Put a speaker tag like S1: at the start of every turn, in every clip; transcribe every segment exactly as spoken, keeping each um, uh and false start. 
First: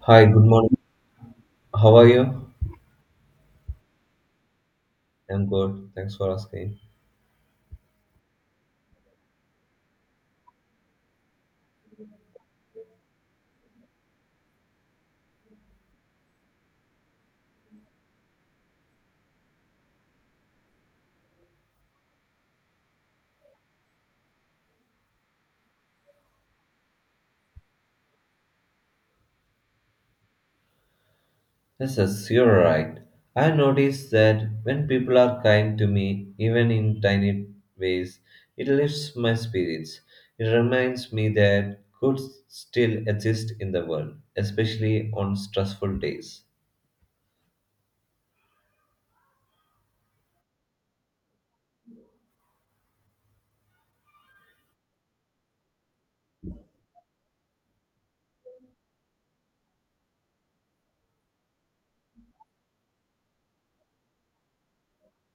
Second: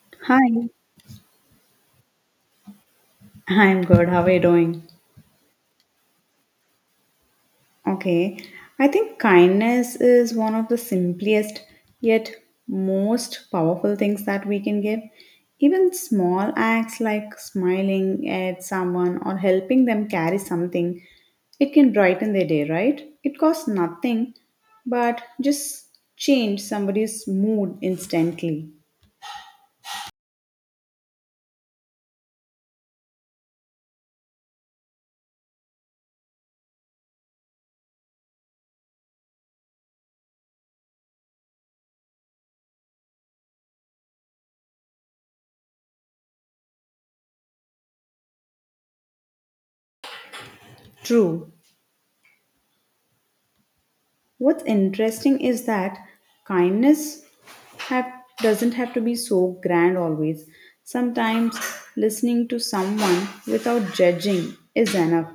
S1: Hi, good
S2: Hi,
S1: morning. How are you?
S2: I'm good. How are you doing?
S1: I'm good. Thanks for asking.
S2: Okay, I think kindness is one of the simplest yet most powerful things that we can give. Even small acts like smiling at someone or helping them carry something, it can brighten their day, right? It costs nothing, but just change somebody's mood instantly.
S1: Yes, yes, you're right. I noticed that when people are kind to me, even in tiny ways, it lifts my spirits. It reminds me that good still exist in the world, especially on stressful days.
S2: True. What's interesting is that kindness have doesn't have to be so grand always. Sometimes listening to someone without judging is enough.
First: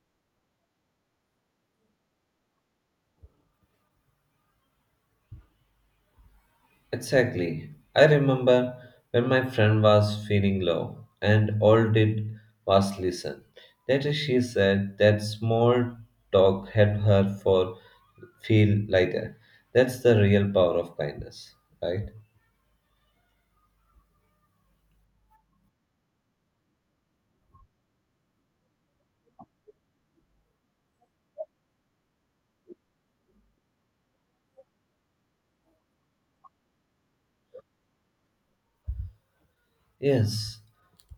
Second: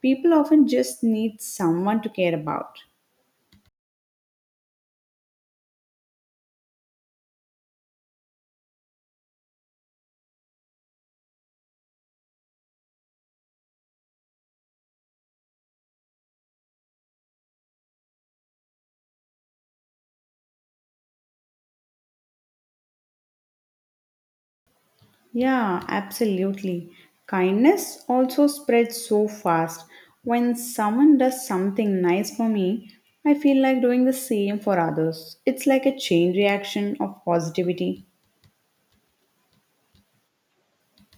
S2: People often just need someone to care about.
S1: Exactly. I remember when my friend was feeling low, and all did was listen. Later, she said that small talk helped her for feel lighter. That's the real power of kindness, right?
S2: Yeah, absolutely. Kindness also spreads so fast. When someone does something nice for me, I feel like doing the same for others. It's like a chain reaction of positivity.
S1: Yes,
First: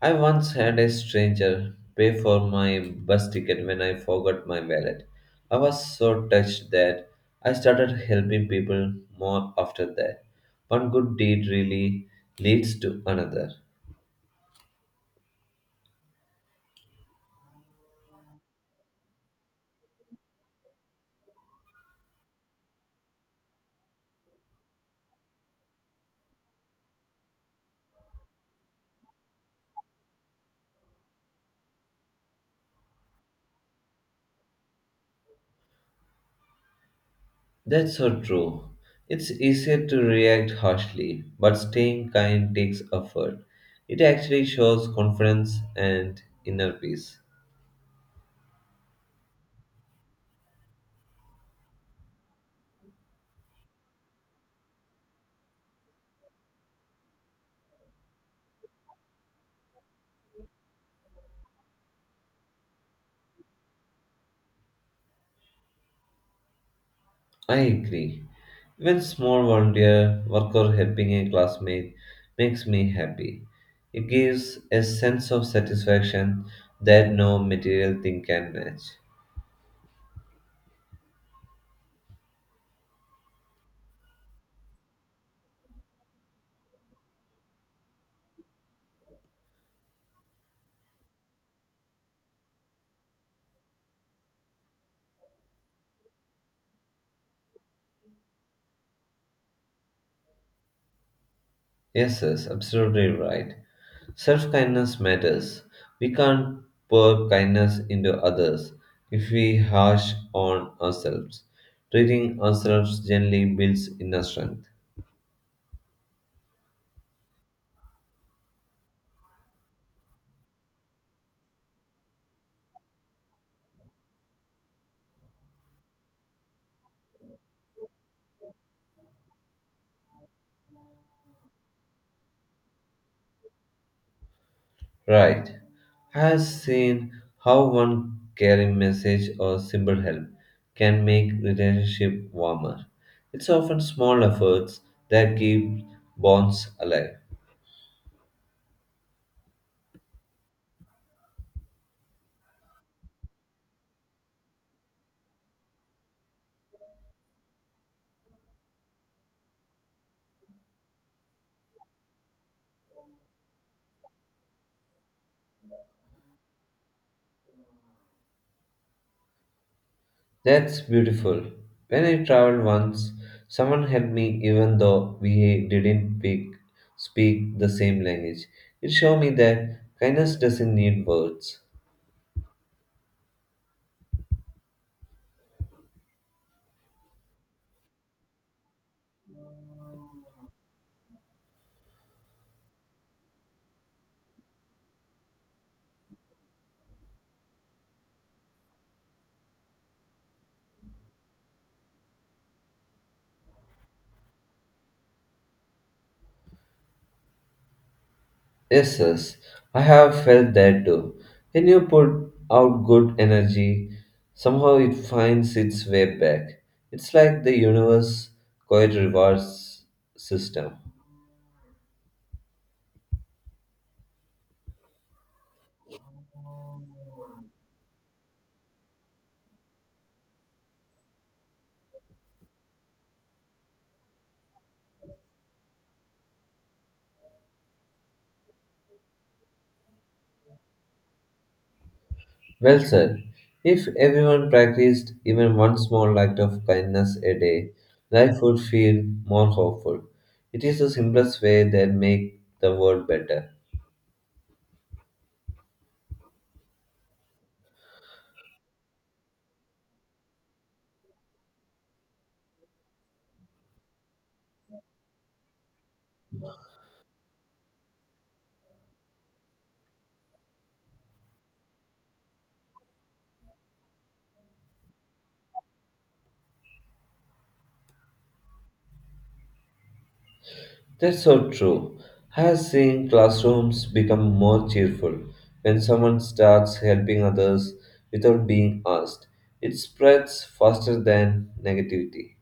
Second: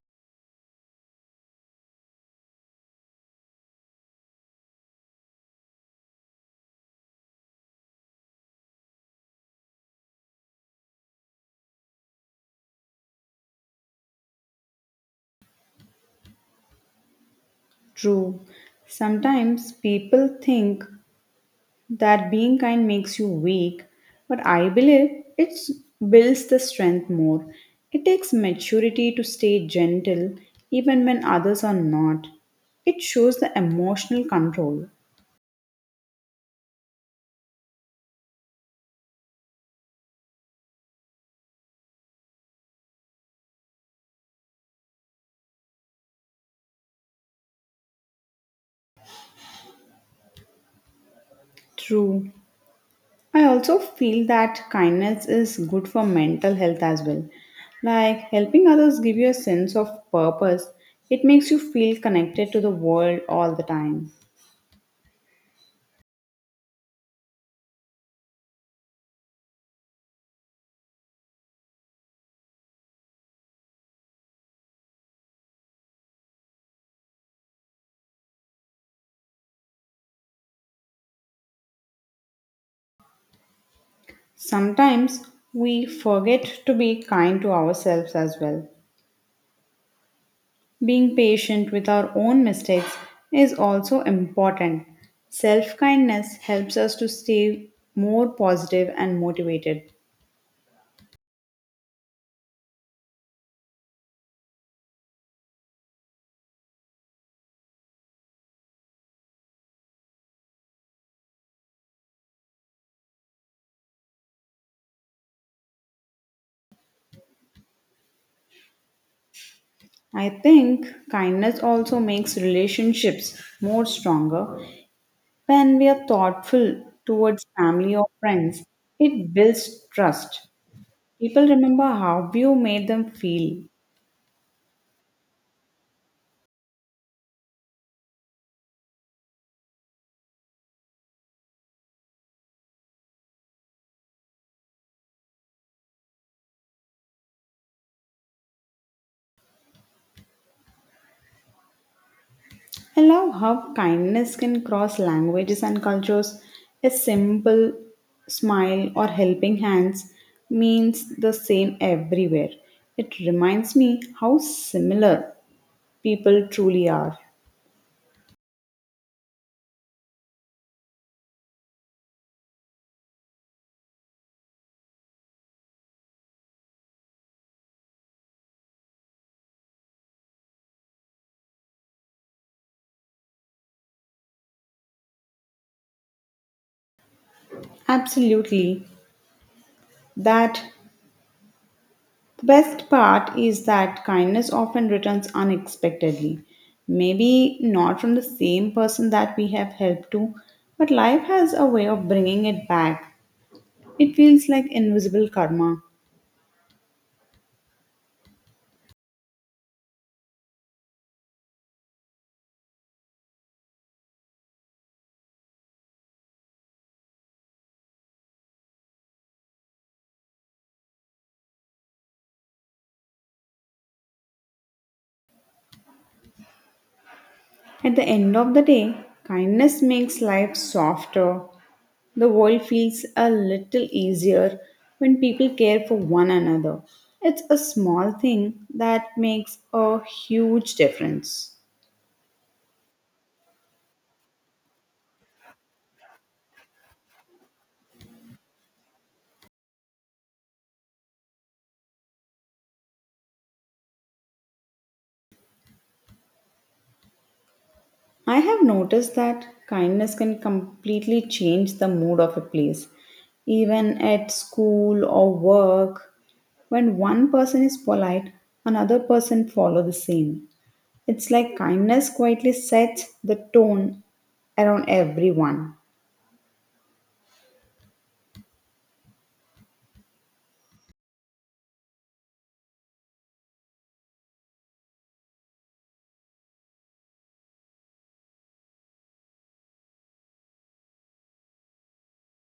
S1: I once had a stranger pay for my bus ticket when I forgot my wallet. I was so touched that I started helping people more after that. One good deed really leads to another.
S2: True. Sometimes people think that being kind makes you weak, but I believe it builds the strength more. It takes maturity to stay gentle even when others are not. It shows the emotional control.
S1: That's so true. It's easier to react harshly, but staying kind takes effort. It actually shows confidence and inner peace.
S2: True. I also feel that kindness is good for mental health as well. Like helping others give you a sense of purpose, it makes you feel connected to the world all the time.
S1: I agree. Even small volunteer work or helping a classmate makes me happy. It gives a sense of satisfaction that no material thing can match.
S2: Sometimes we forget to be kind to ourselves as well. Being patient with our own mistakes is also important. Self kindness helps us to stay more positive and motivated.
S1: Yes, yes, absolutely right. Self kindness matters. We can't pour kindness into others if we harsh on ourselves. Treating ourselves gently builds inner strength.
S2: I think kindness also makes relationships more stronger. When we are thoughtful towards family or friends, it builds trust. People remember how you made them feel.
S1: Right. I have seen how one caring message or simple help can make relationship warmer. It's often small efforts that keep bonds alive.
S2: I love how kindness can cross languages and cultures. A simple smile or helping hands means the same everywhere. It reminds me how similar people truly are.
S1: That's beautiful. When I traveled once, someone helped me even though we didn't pick, speak the same language. It showed me that kindness doesn't need words.
S2: Absolutely. That the best part is that kindness often returns unexpectedly. Maybe not from the same person that we have helped to, but life has a way of bringing it back. It feels like invisible karma.
S1: Yes, yes, I have felt that too. When you put out good energy, somehow it finds its way back. It's like the universe quite rewards system.
S2: At the end of the day, kindness makes life softer. The world feels a little easier when people care for one another. It's a small thing that makes a huge difference.
S1: Well said. If everyone practiced even one small act of kindness a day, life would feel more hopeful. It is the simplest way that make the world better.
S2: I have noticed that kindness can completely change the mood of a place. Even at school or work, when one person is polite, another person follow the same. It's like kindness quietly sets the tone around everyone.
S1: That's so true. Has seen classrooms become more cheerful when someone starts helping others without being asked. It spreads faster than negativity.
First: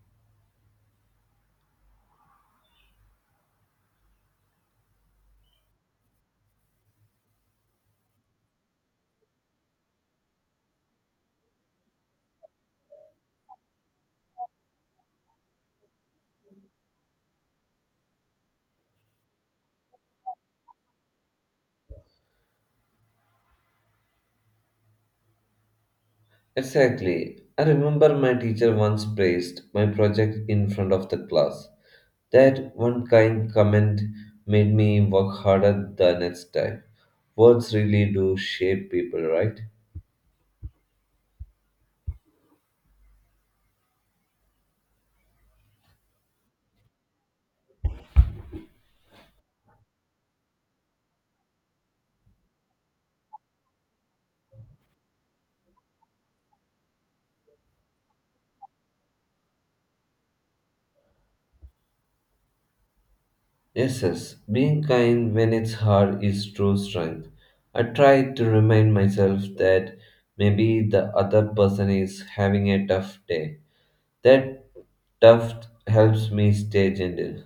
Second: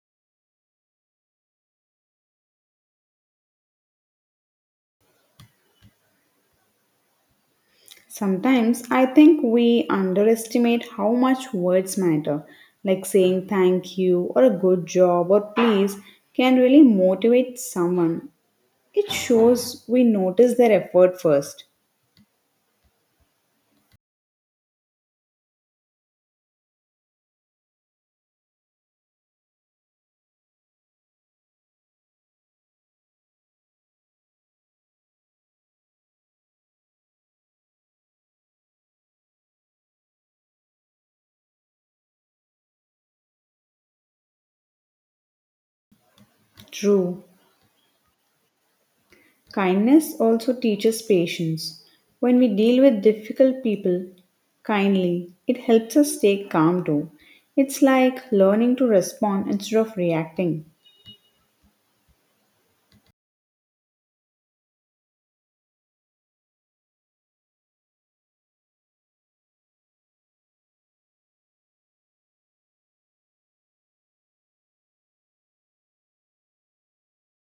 S2: Sometimes I think we underestimate how much words matter, like saying thank you or a good job or please can really motivate someone. It shows we notice their effort first.
S1: Exactly. I remember my teacher once praised my project in front of the class. That one kind comment made me work harder the next time. Words really do shape people, right?
S2: True. Kindness also teaches patience. When we deal with difficult people kindly, it helps us stay calm too. It's like learning to respond instead of reacting.
S1: Yes, yes, being kind when it's hard is true strength. I try to remind myself that maybe the other person is having a tough day. That tough helps me stay gentle.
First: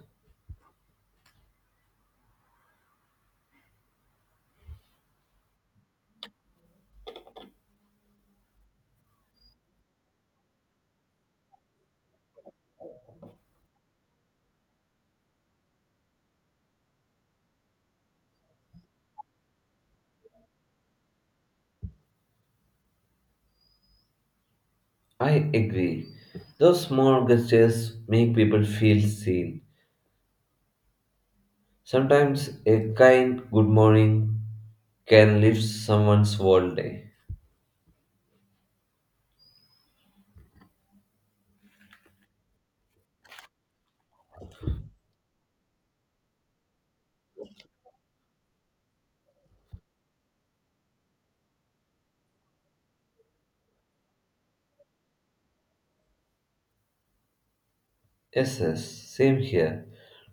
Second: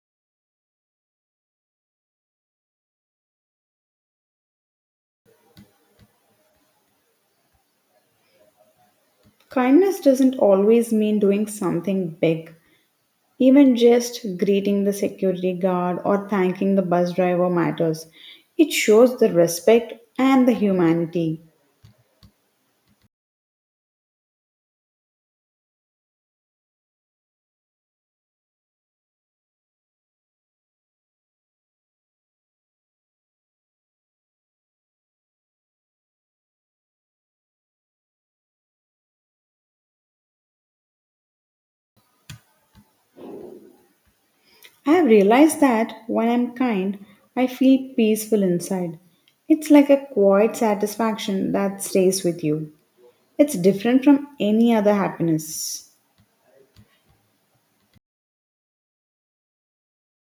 S2: Kindness doesn't always mean doing something big. Even just greeting the security guard or thanking the bus driver matters. It shows the respect and the humanity.
S1: I agree. Those small gestures make people feel seen. Sometimes a kind good morning can lift someone's whole day.
S2: I have realized that when I'm kind, I feel peaceful inside. It's like a quiet satisfaction that stays with you. It's different from any other happiness.
S1: Yes, yes, same here.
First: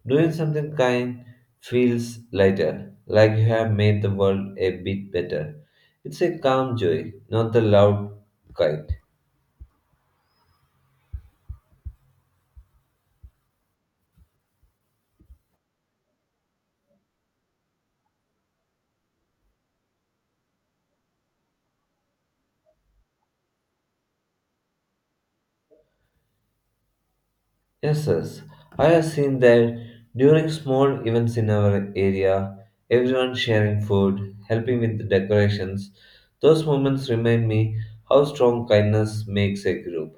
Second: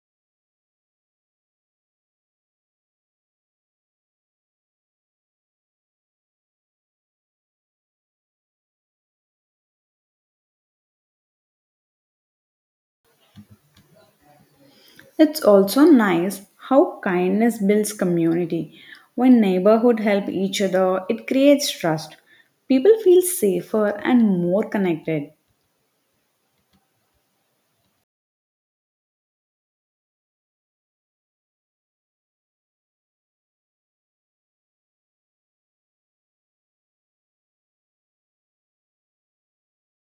S1: Doing something kind feels lighter, like you have made the world a bit better. It's a calm joy, not the loud kind.
S2: It's also nice how kindness builds community. When neighborhood help each other, it creates trust. People feel safer and more connected.
S1: Yes, yes, I have seen that during small events in our area, everyone sharing food, helping with the decorations. Those moments remind me how strong kindness makes a group.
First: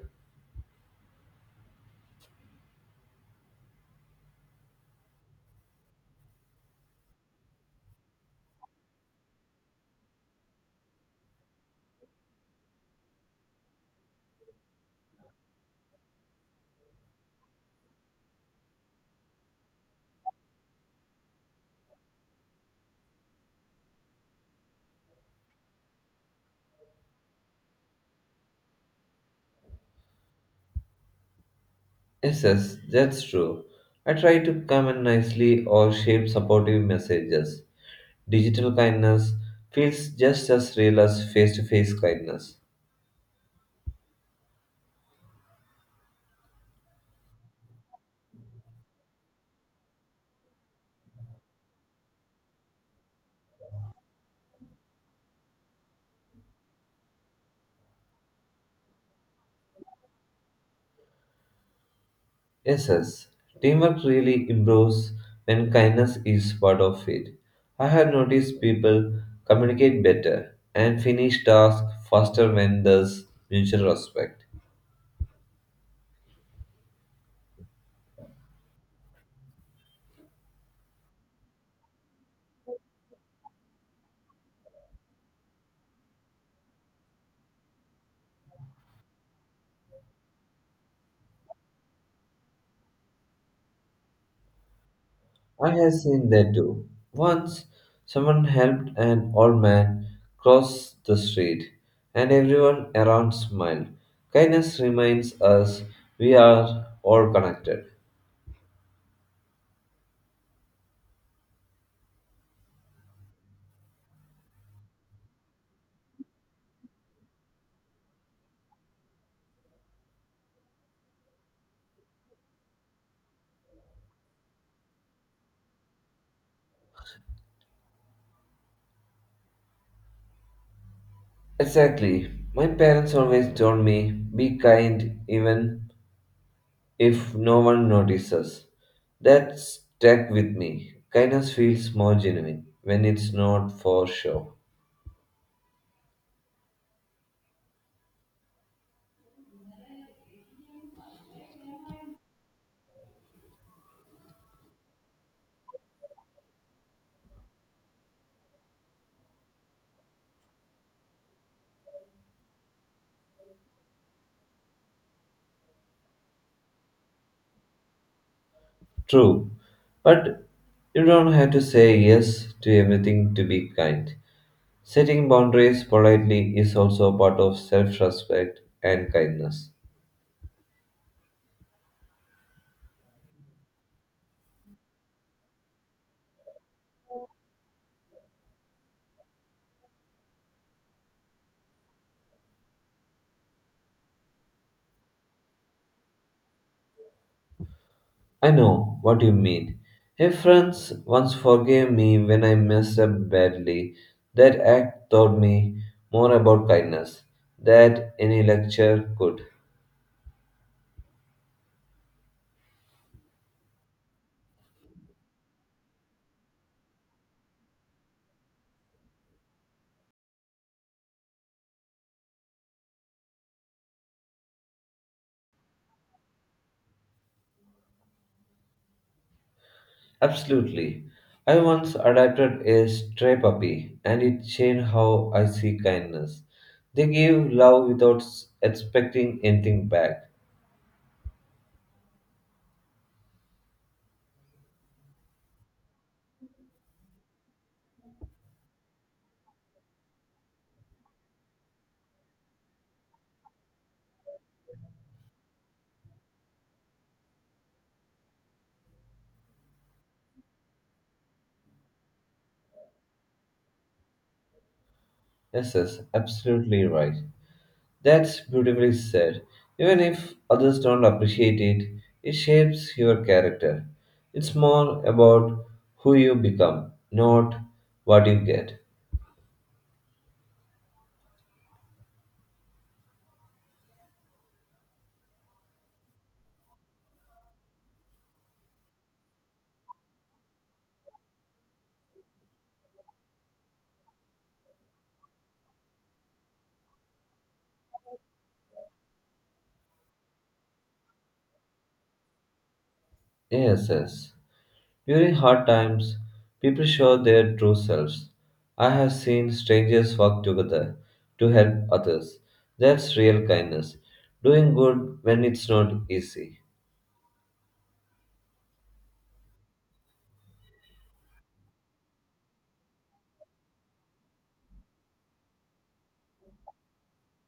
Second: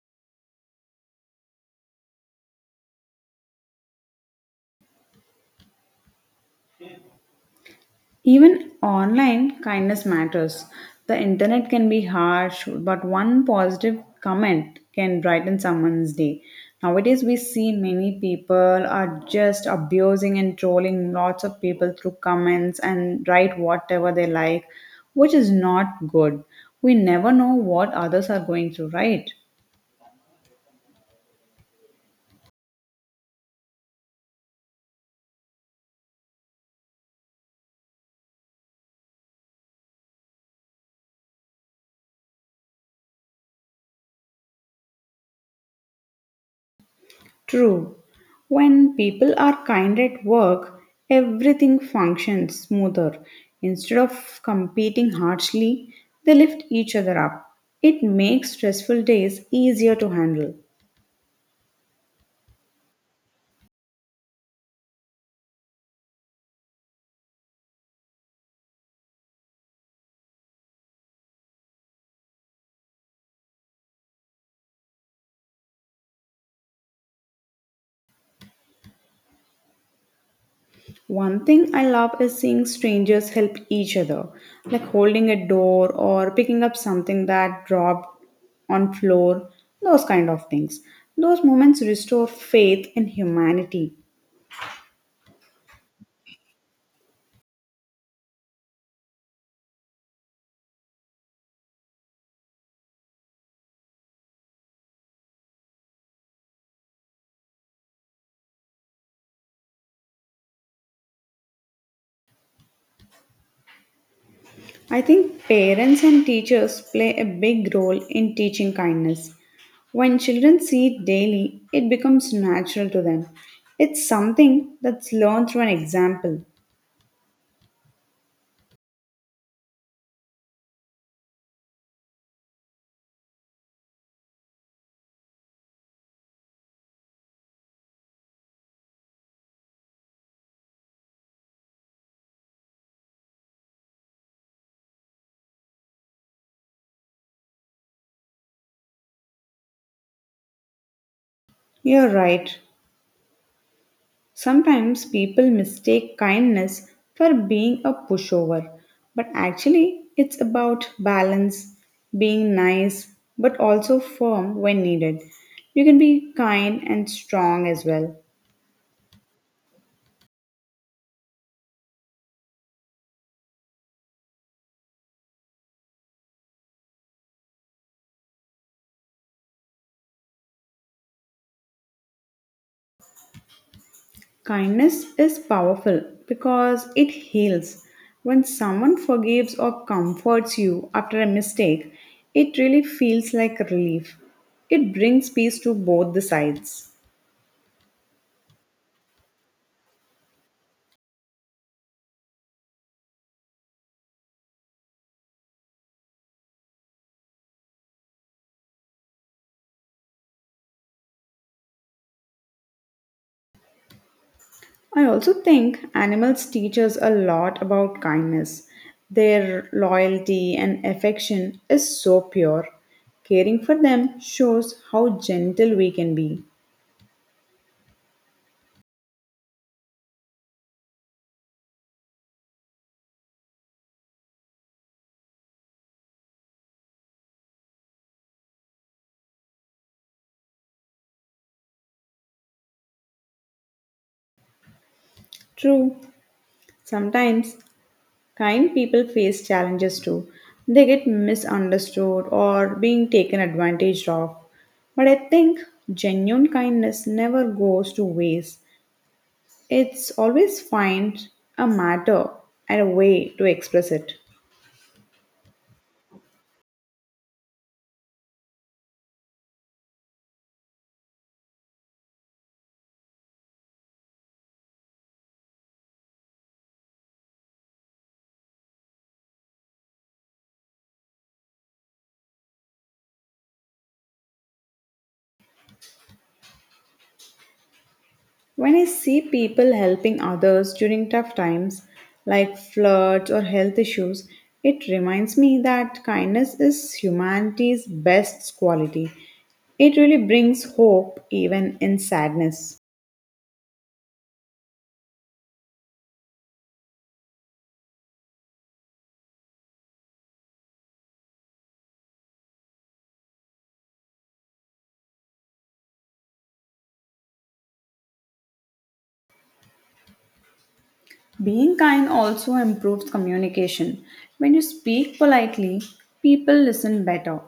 S2: Even online, kindness matters. The internet can be harsh, but one positive comment can brighten someone's day. Nowadays, we see many people are just abusing and trolling lots of people through comments and write whatever they like, which is not good. We never know what others are going through, right?
S1: Yes, yes, that's true. I try to comment nicely or shape supportive messages. Digital kindness feels just as real as face to face kindness.
S2: True. When people are kind at work, everything functions smoother. Instead of competing harshly, they lift each other up. It makes stressful days easier to handle.
S1: Yes, yes. Teamwork really improves when kindness is part of it. I have noticed people communicate better and finish tasks faster when there's mutual respect.
S2: One thing I love is seeing strangers help each other, like holding a door or picking up something that dropped on floor, those kind of things. Those moments restore faith in humanity.
S1: I have seen that too. Once, someone helped an old man cross the street, and everyone around smiled. Kindness reminds us we are all connected.
S2: I think parents and teachers play a big role in teaching kindness. When children see it daily, it becomes natural to them. It's something that's learned through an example.
S1: Exactly. My parents always told me, be kind even if no one notices. That stuck with me. Kindness feels more genuine when it's not for show.
S2: You're right. Sometimes people mistake kindness for being a pushover, but actually, it's about balance, being nice, but also firm when needed. You can be kind and strong as well.
S1: True. But you don't have to say yes to everything to be kind. Setting boundaries politely is also a part of self respect and kindness.
S2: Kindness is powerful because it heals. When someone forgives or comforts you after a mistake, it really feels like relief. It brings peace to both the sides.
S1: I know what you mean. A friend once forgave me when I messed up badly. That act taught me more about kindness than any lecture could.
S2: I also think animals teach us a lot about kindness. Their loyalty and affection is so pure. Caring for them shows how gentle we can be.
S1: Absolutely. I once adopted a stray puppy and it changed how I see kindness. They give love without s- expecting anything back.
S2: True, sometimes kind people face challenges too. They get misunderstood or being taken advantage of. But I think genuine kindness never goes to waste. It's always find a matter and a way to express it.
S1: Yes, yes, absolutely right. That's beautifully said. Even if others don't appreciate it, it shapes your character. It's more about who you become, not what you get.
S2: When I see people helping others during tough times, like floods or health issues, it reminds me that kindness is humanity's best quality. It really brings hope even in sadness.
S1: Yes, yes. During hard times, people show their true selves. I have seen strangers work together to help others. That's real kindness. Doing good when it's not easy.
S2: Being kind also improves communication. When you speak politely, people listen better.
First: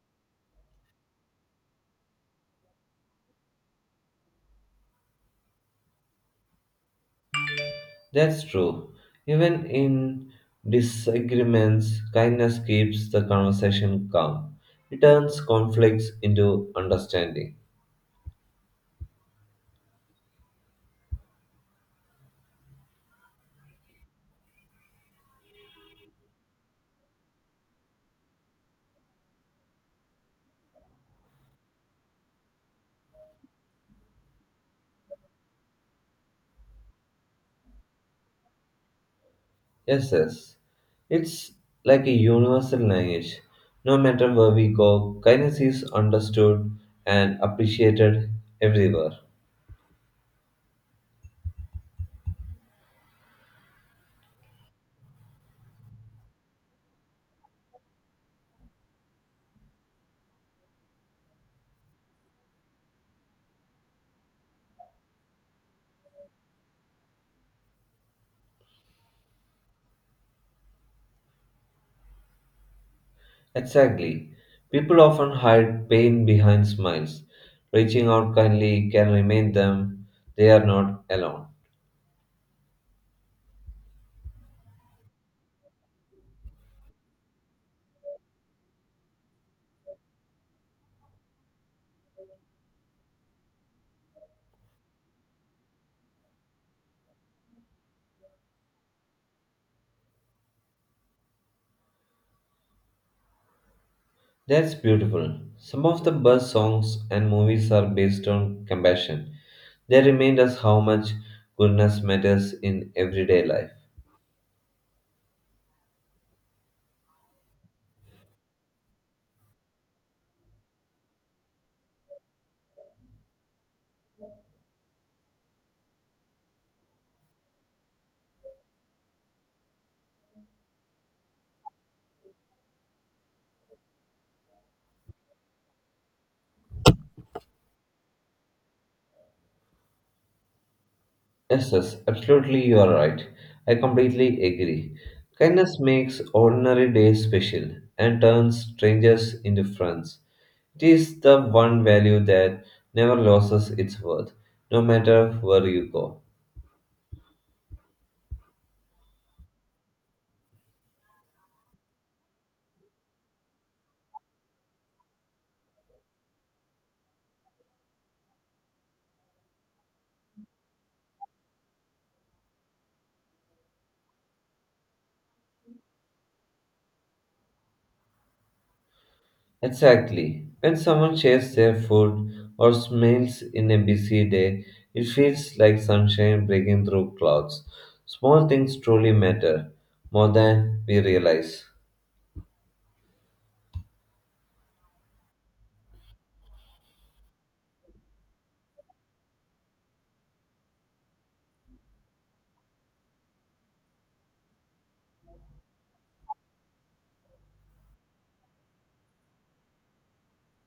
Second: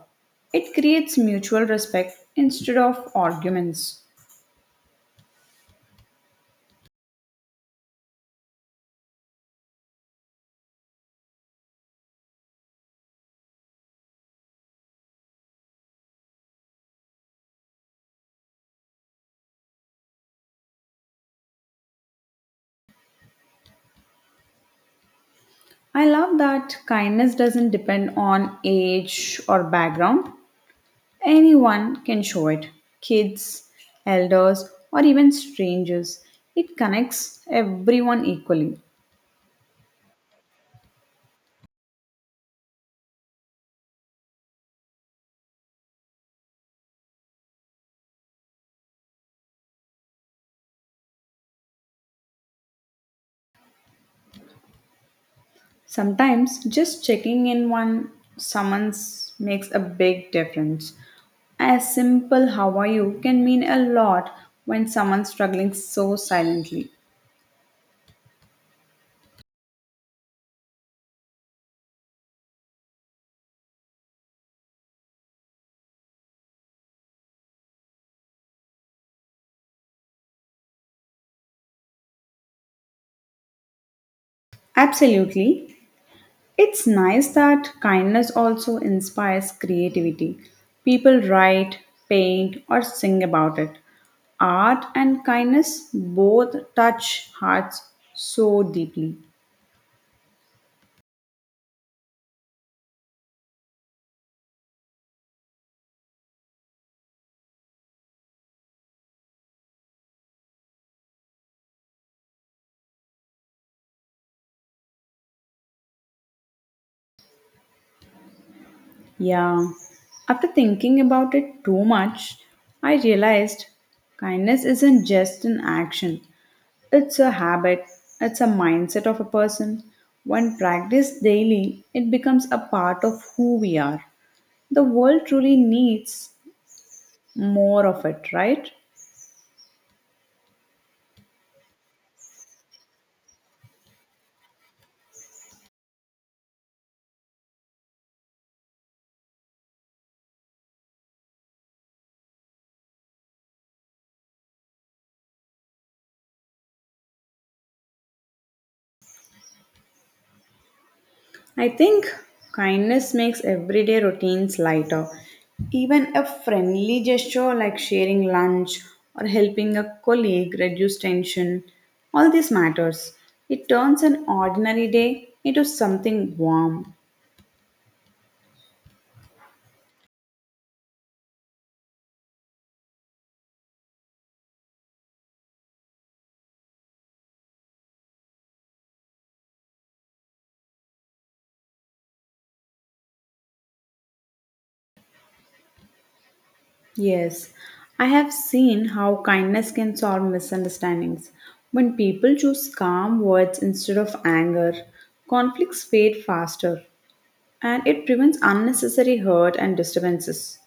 S2: It creates mutual respect instead of arguments.
S1: That's true. Even in disagreements, kindness keeps the conversation calm. It turns conflicts into understanding.
S2: I love that kindness doesn't depend on age or background. Anyone can show it, kids, elders, or even strangers. It connects everyone equally.
S1: Yes, yes. It's like a universal language. No matter where we go, kindness is understood and appreciated everywhere.
S2: Sometimes just checking in one summons makes a big difference. A simple how are you can mean a lot when someone's struggling so silently.
S1: Exactly. People often hide pain behind smiles. Reaching out kindly can remind them they are not alone.
S2: Absolutely. It's nice that kindness also inspires creativity. People write, paint, or sing about it. Art and kindness both touch hearts so deeply.
S1: That's beautiful. Some of the best songs and movies are based on compassion. They remind us how much goodness matters in everyday life.
S2: Yeah. After thinking about it too much, I realized kindness isn't just an action, it's a habit, it's a mindset of a person. When practiced daily, it becomes a part of who we are. The world truly needs more of it, right?
S1: Yes, yes, absolutely, you are right. I completely agree. Kindness makes ordinary days special and turns strangers into friends. It is the one value that never loses its worth, no matter where you go.
S2: I think kindness makes everyday routines lighter. Even a friendly gesture like sharing lunch or helping a colleague reduce tension, all this matters. It turns an ordinary day into something warm.
S1: Exactly. When someone shares their food or smiles in a busy day, it feels like sunshine breaking through clouds. Small things truly matter more than we realize.
S2: Yes, I have seen how kindness can solve misunderstandings. When people choose calm words instead of anger, conflicts fade faster and it prevents unnecessary hurt and disturbances.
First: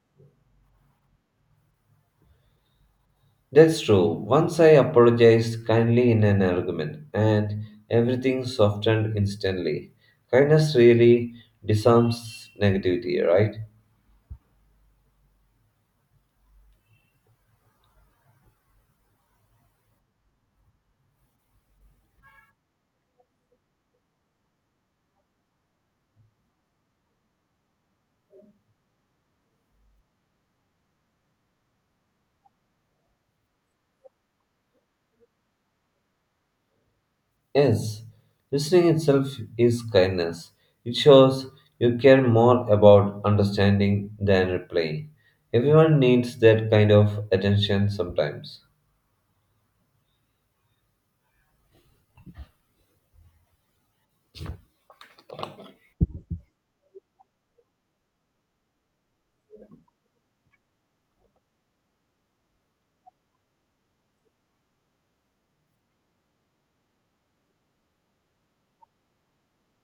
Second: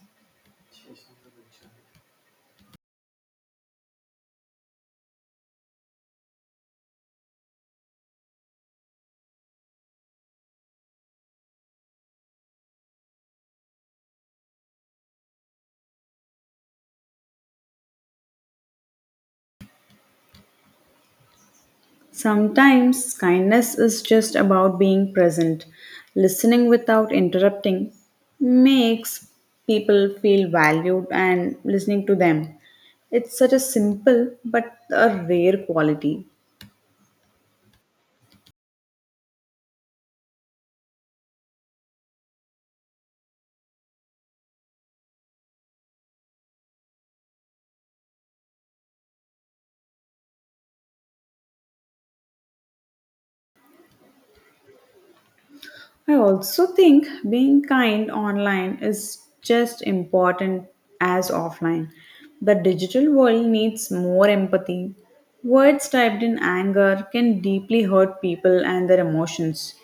S1: That's true. Once I apologized kindly in an argument, and everything softened instantly. Kindness really disarms negativity, right?
S2: Sometimes kindness is just about being present. Listening without interrupting makes people feel valued and listening to them. It's such a simple but a rare quality.
S1: Yes, listening itself is kindness. It shows you care more about understanding than replying. Everyone needs that kind of attention sometimes.
S2: I also think being kind online is just important as offline. The digital world needs more empathy. Words typed in anger can deeply hurt people and their emotions.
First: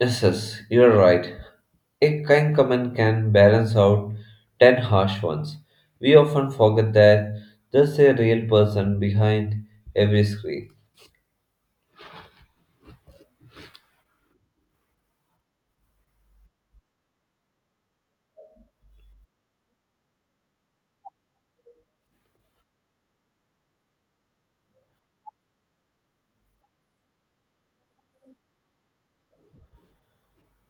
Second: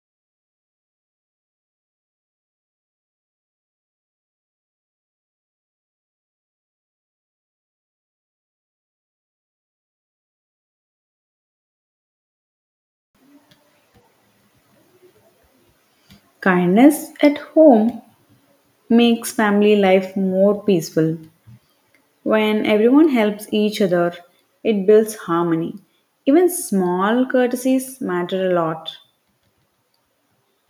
S1: Yes, yes, you're right. A kind comment can balance out ten harsh ones. We often forget that there's a real person behind every screen.
S2: Kindness at home makes family life more peaceful. When everyone helps each other, it builds harmony. Even small courtesies matter a lot.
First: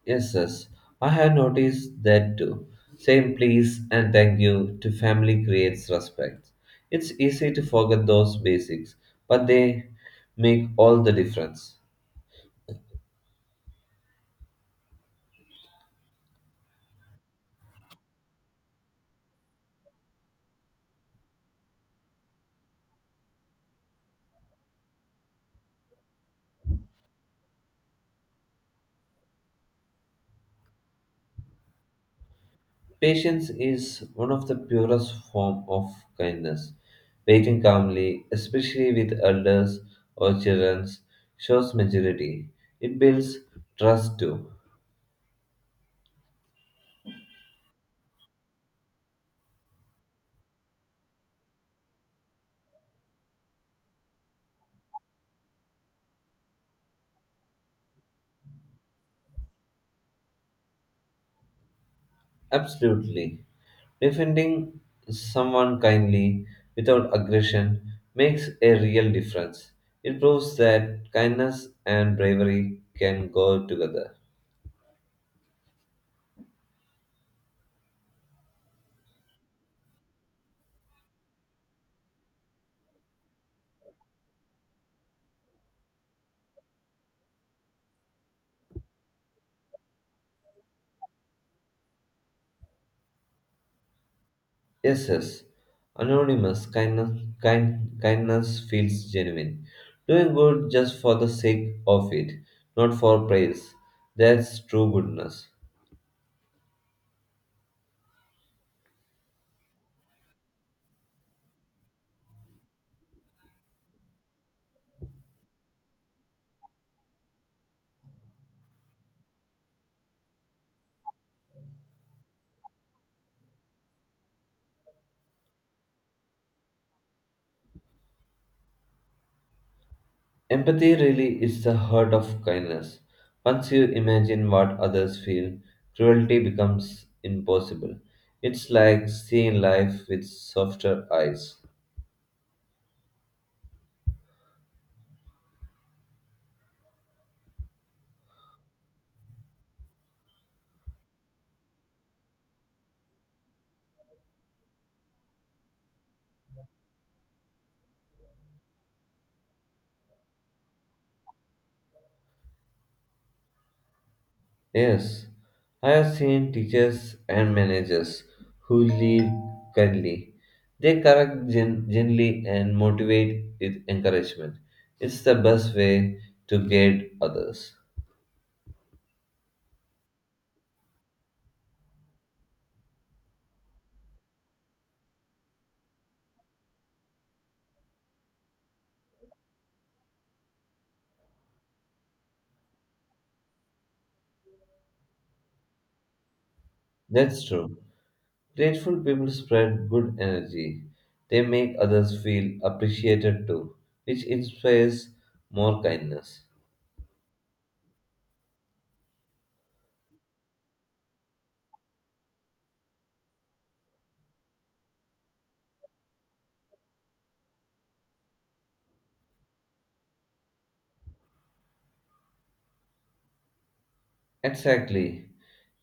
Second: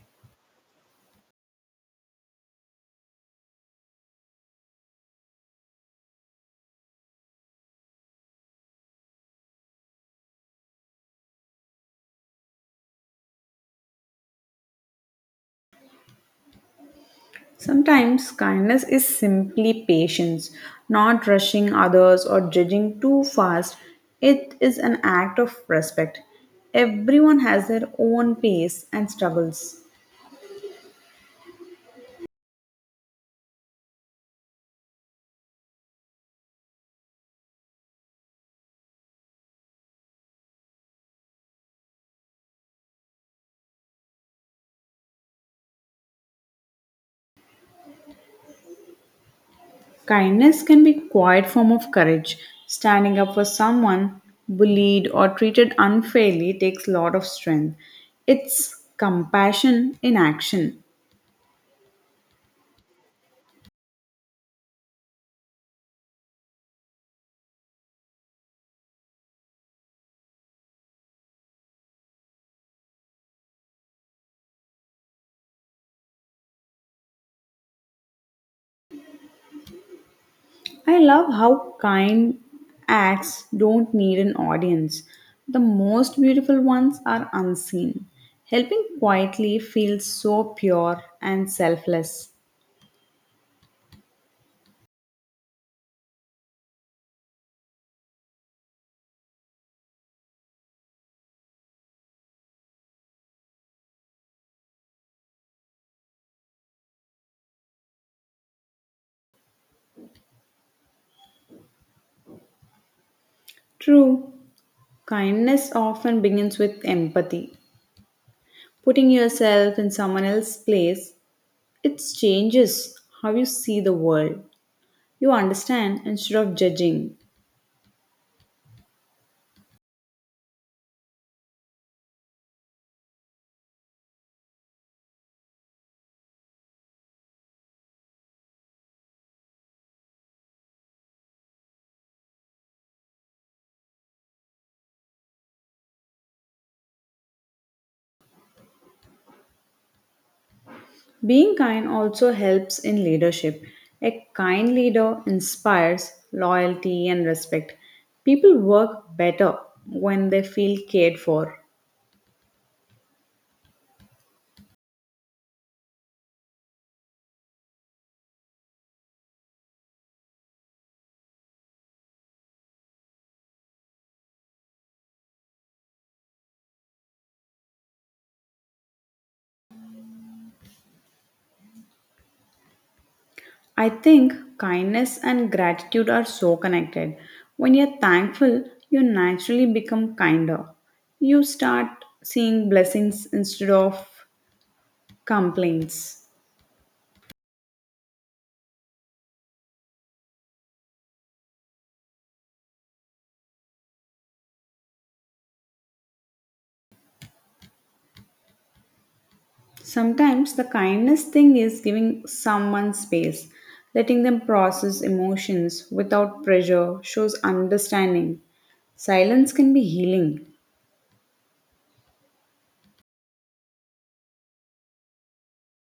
S1: Yes, yes. I have noticed that too. Saying please and thank you to family creates respect. It's easy to forget those basics, but they make all the difference.
S2: Sometimes kindness is simply patience, not rushing others or judging too fast. It is an act of respect. Everyone has their own pace and struggles.
S1: Patience is one of the purest form of kindness. Waiting calmly, especially with elders or children, shows maturity. It builds trust too.
S2: Kindness can be a quiet form of courage. Standing up for someone bullied or treated unfairly takes a lot of strength. It's compassion in action.
S1: Absolutely. Defending someone kindly without aggression makes a real difference. It proves that kindness and bravery can go together.
S2: I love how kind acts don't need an audience. The most beautiful ones are unseen. Helping quietly feels so pure and selfless.
S1: Yes, yes. Anonymous kindness, kind, kindness feels genuine. Doing good just for the sake of it, not for praise. That's true goodness.
S2: True, kindness often begins with empathy. Putting yourself in someone else's place, it changes how you see the world. You understand instead of judging.
S1: Empathy really is the heart of kindness. Once you imagine what others feel, cruelty becomes impossible. It's like seeing life with softer eyes.
S2: Being kind also helps in leadership. A kind leader inspires loyalty and respect. People work better when they feel cared for.
S1: Yes, I have seen teachers and managers who lead kindly. They correct gen- gently and motivate with encouragement. It's the best way to guide others.
S2: I think kindness and gratitude are so connected. When you're thankful, you naturally become kinder. You start seeing blessings instead of complaints.
S1: That's true. Grateful people spread good energy. They make others feel appreciated too, which inspires more kindness.
S2: Sometimes the kindest thing is giving someone space, letting them process emotions without pressure shows understanding. Silence can be healing.
S1: Exactly.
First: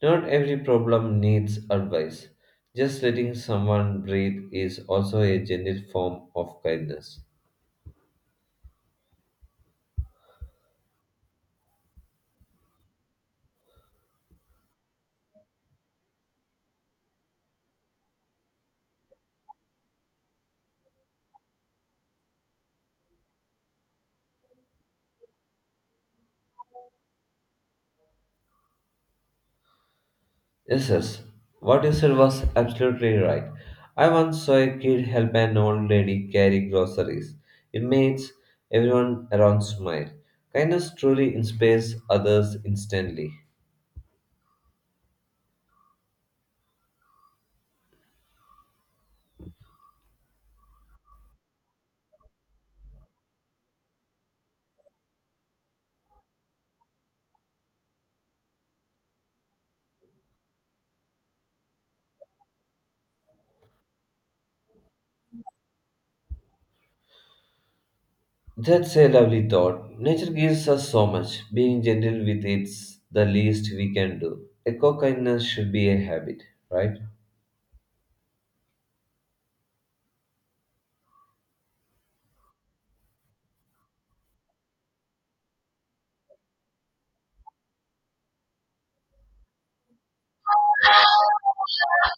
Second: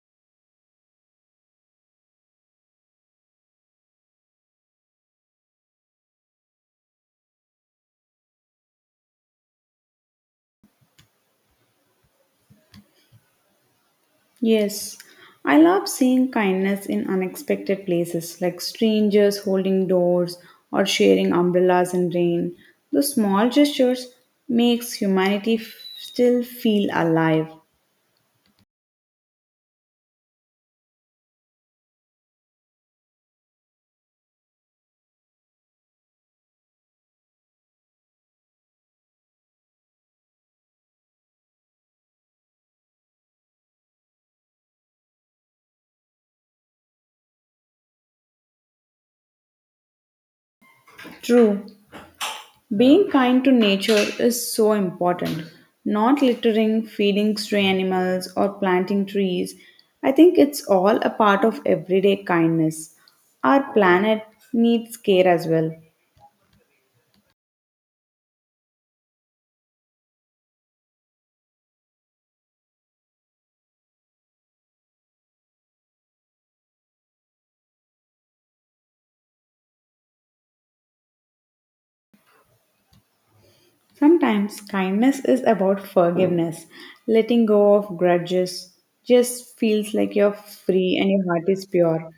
S1: Not every problem needs advice. Just letting someone breathe is also a gentle form of kindness.
S2: Yes, I love seeing kindness in unexpected places like strangers holding doors or sharing umbrellas in rain. Those small gestures makes humanity f- still feel alive.
S1: Yes, yes. What you said was absolutely right. I once saw a kid help an old lady carry groceries. It makes everyone around smile. Kindness truly inspires others instantly.
S2: True, being kind to nature is so important. Not littering, feeding stray animals, or planting trees. I think it's all a part of everyday kindness. Our planet needs care as well.
S1: That's a lovely thought. Nature gives us so much. Being gentle with it's the least we can do. Eco kindness should be a habit, right?
S2: Sometimes kindness is about forgiveness. Letting go of grudges just feels like you're free and your heart is pure.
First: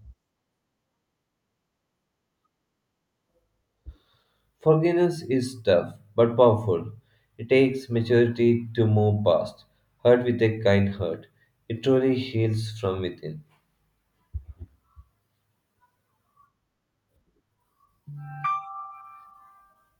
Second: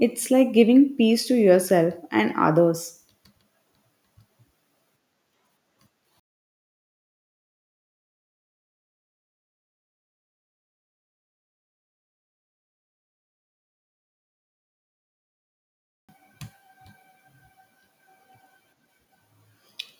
S2: It's like giving peace to yourself and others.
S1: Forgiveness is tough but powerful. It takes maturity to move past. Hurt with a kind heart. It truly heals from within.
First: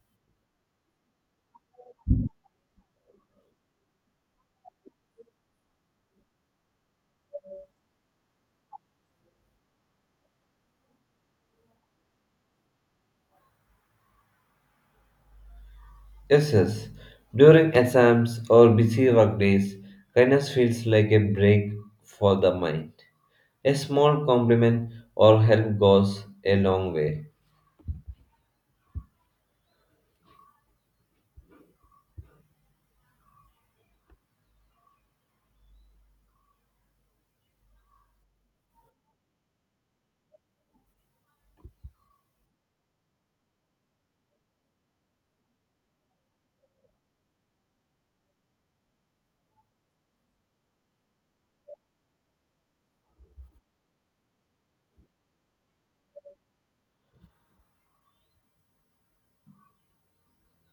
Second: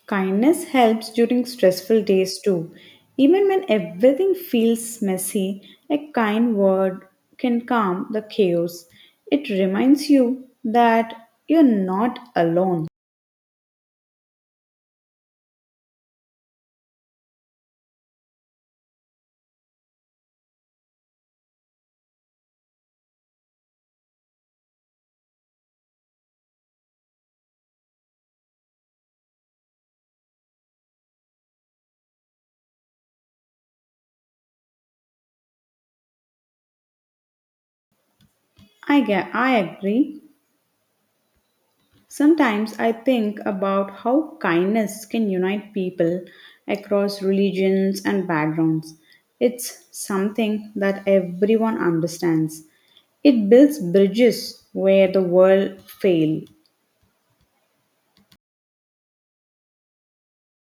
S2: Kindness helps during stressful days too. Even when everything feels messy, a kind word can calm the chaos. It reminds you that you're not alone.
S1: Yes, yes. During exams or busy work days, kindness feels like a break for the mind. A small compliment or help goes a long way.
S2: I get, I agree. Sometimes I think about how kindness can unite people across religions and backgrounds. It's something that everyone understands. It builds bridges where the world fail.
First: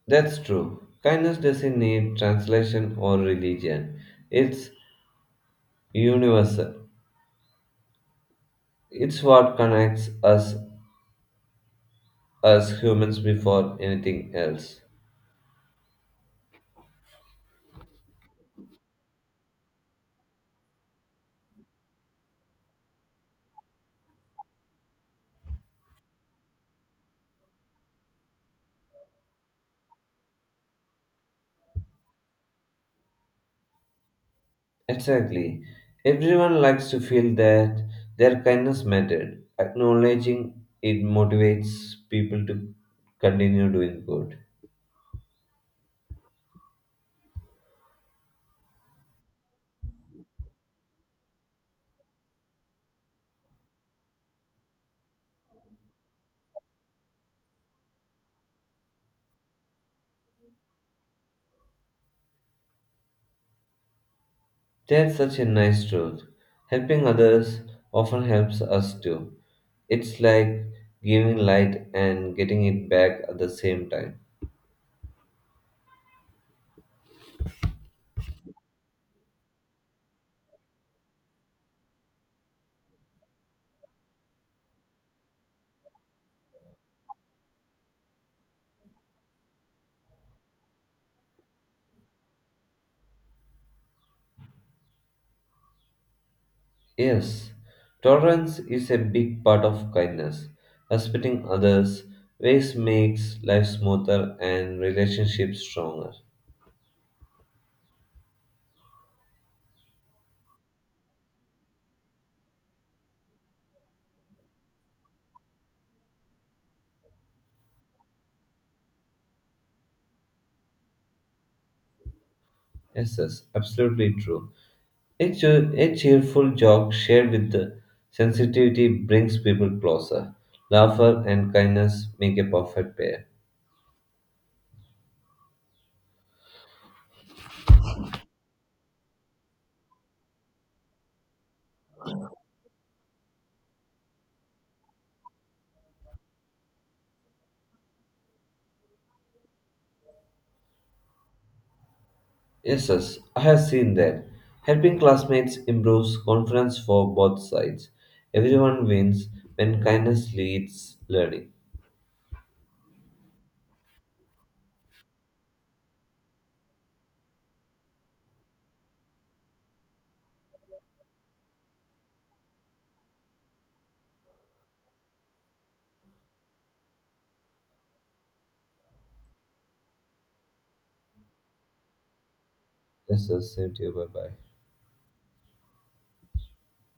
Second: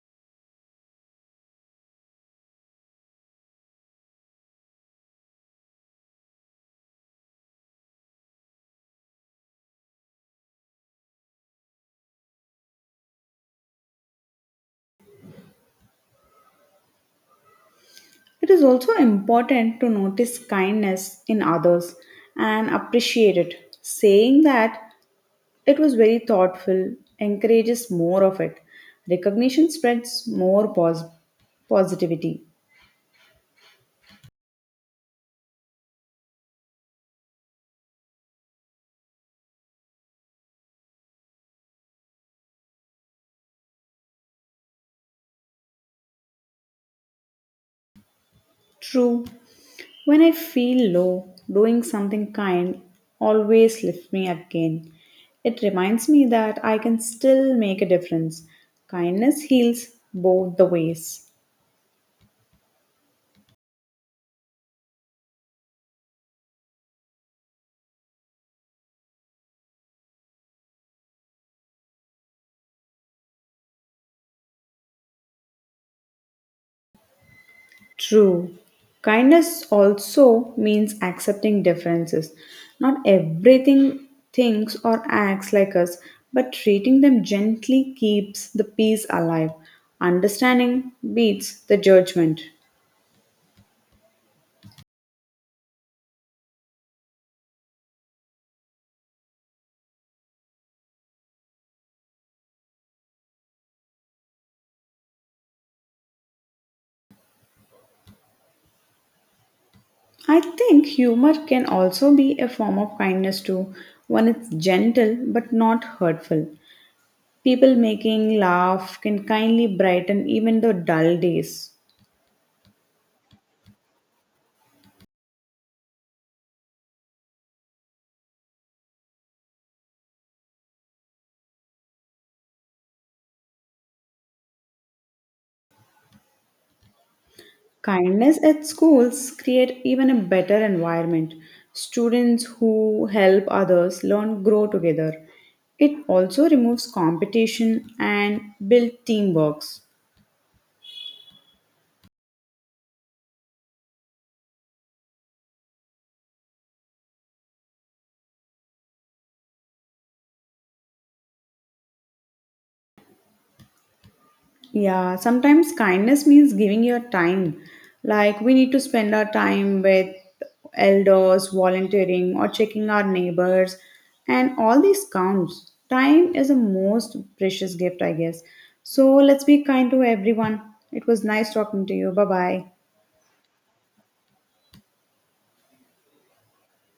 S1: That's true. Kindness doesn't need translation or religion. It's universal. It's what connects us as humans before anything else.
S2: It is also important to notice kindness in others and appreciate it. Saying that it was very thoughtful encourages more of it. Recognition spreads more pos- positivity.
S1: Exactly. Everyone likes to feel that their kindness mattered. Acknowledging it motivates people to continue doing good.
S2: True. When I feel low, doing something kind always lifts me again. It reminds me that I can still make a difference. Kindness heals both the ways.
S1: That's such a nice truth. Helping others often helps us too. It's like giving light and getting it back at the same time.
S2: True. Kindness also means accepting differences. Not everything thinks or acts like us, but treating them gently keeps the peace alive. Understanding beats the judgment.
S1: Yes, tolerance is a big part of kindness. Respecting others' ways makes life smoother and relationships stronger.
S2: I think humor can also be a form of kindness too, when it's gentle but not hurtful. People making laugh can kindly brighten even the dull days.
S1: Yes, yes, absolutely true. A, cheer- a cheerful joke shared with the sensitivity brings people closer. Laughter and kindness make a perfect pair.
S2: Kindness at schools create even a better environment. Students who help others learn grow together. It also removes competition and build teamwork.
S1: Yes, yes, I have seen that. Helping classmates improves confidence for both sides. Everyone wins when kindness leads learning.
S2: Yeah, sometimes kindness means giving your time. Like we need to spend our time with elders, volunteering, or checking our neighbors, and all these counts. Time is the most precious gift, I guess. So let's be kind to everyone. It was nice talking to you. Bye bye.
S1: Yes, yes, same to you. Bye bye.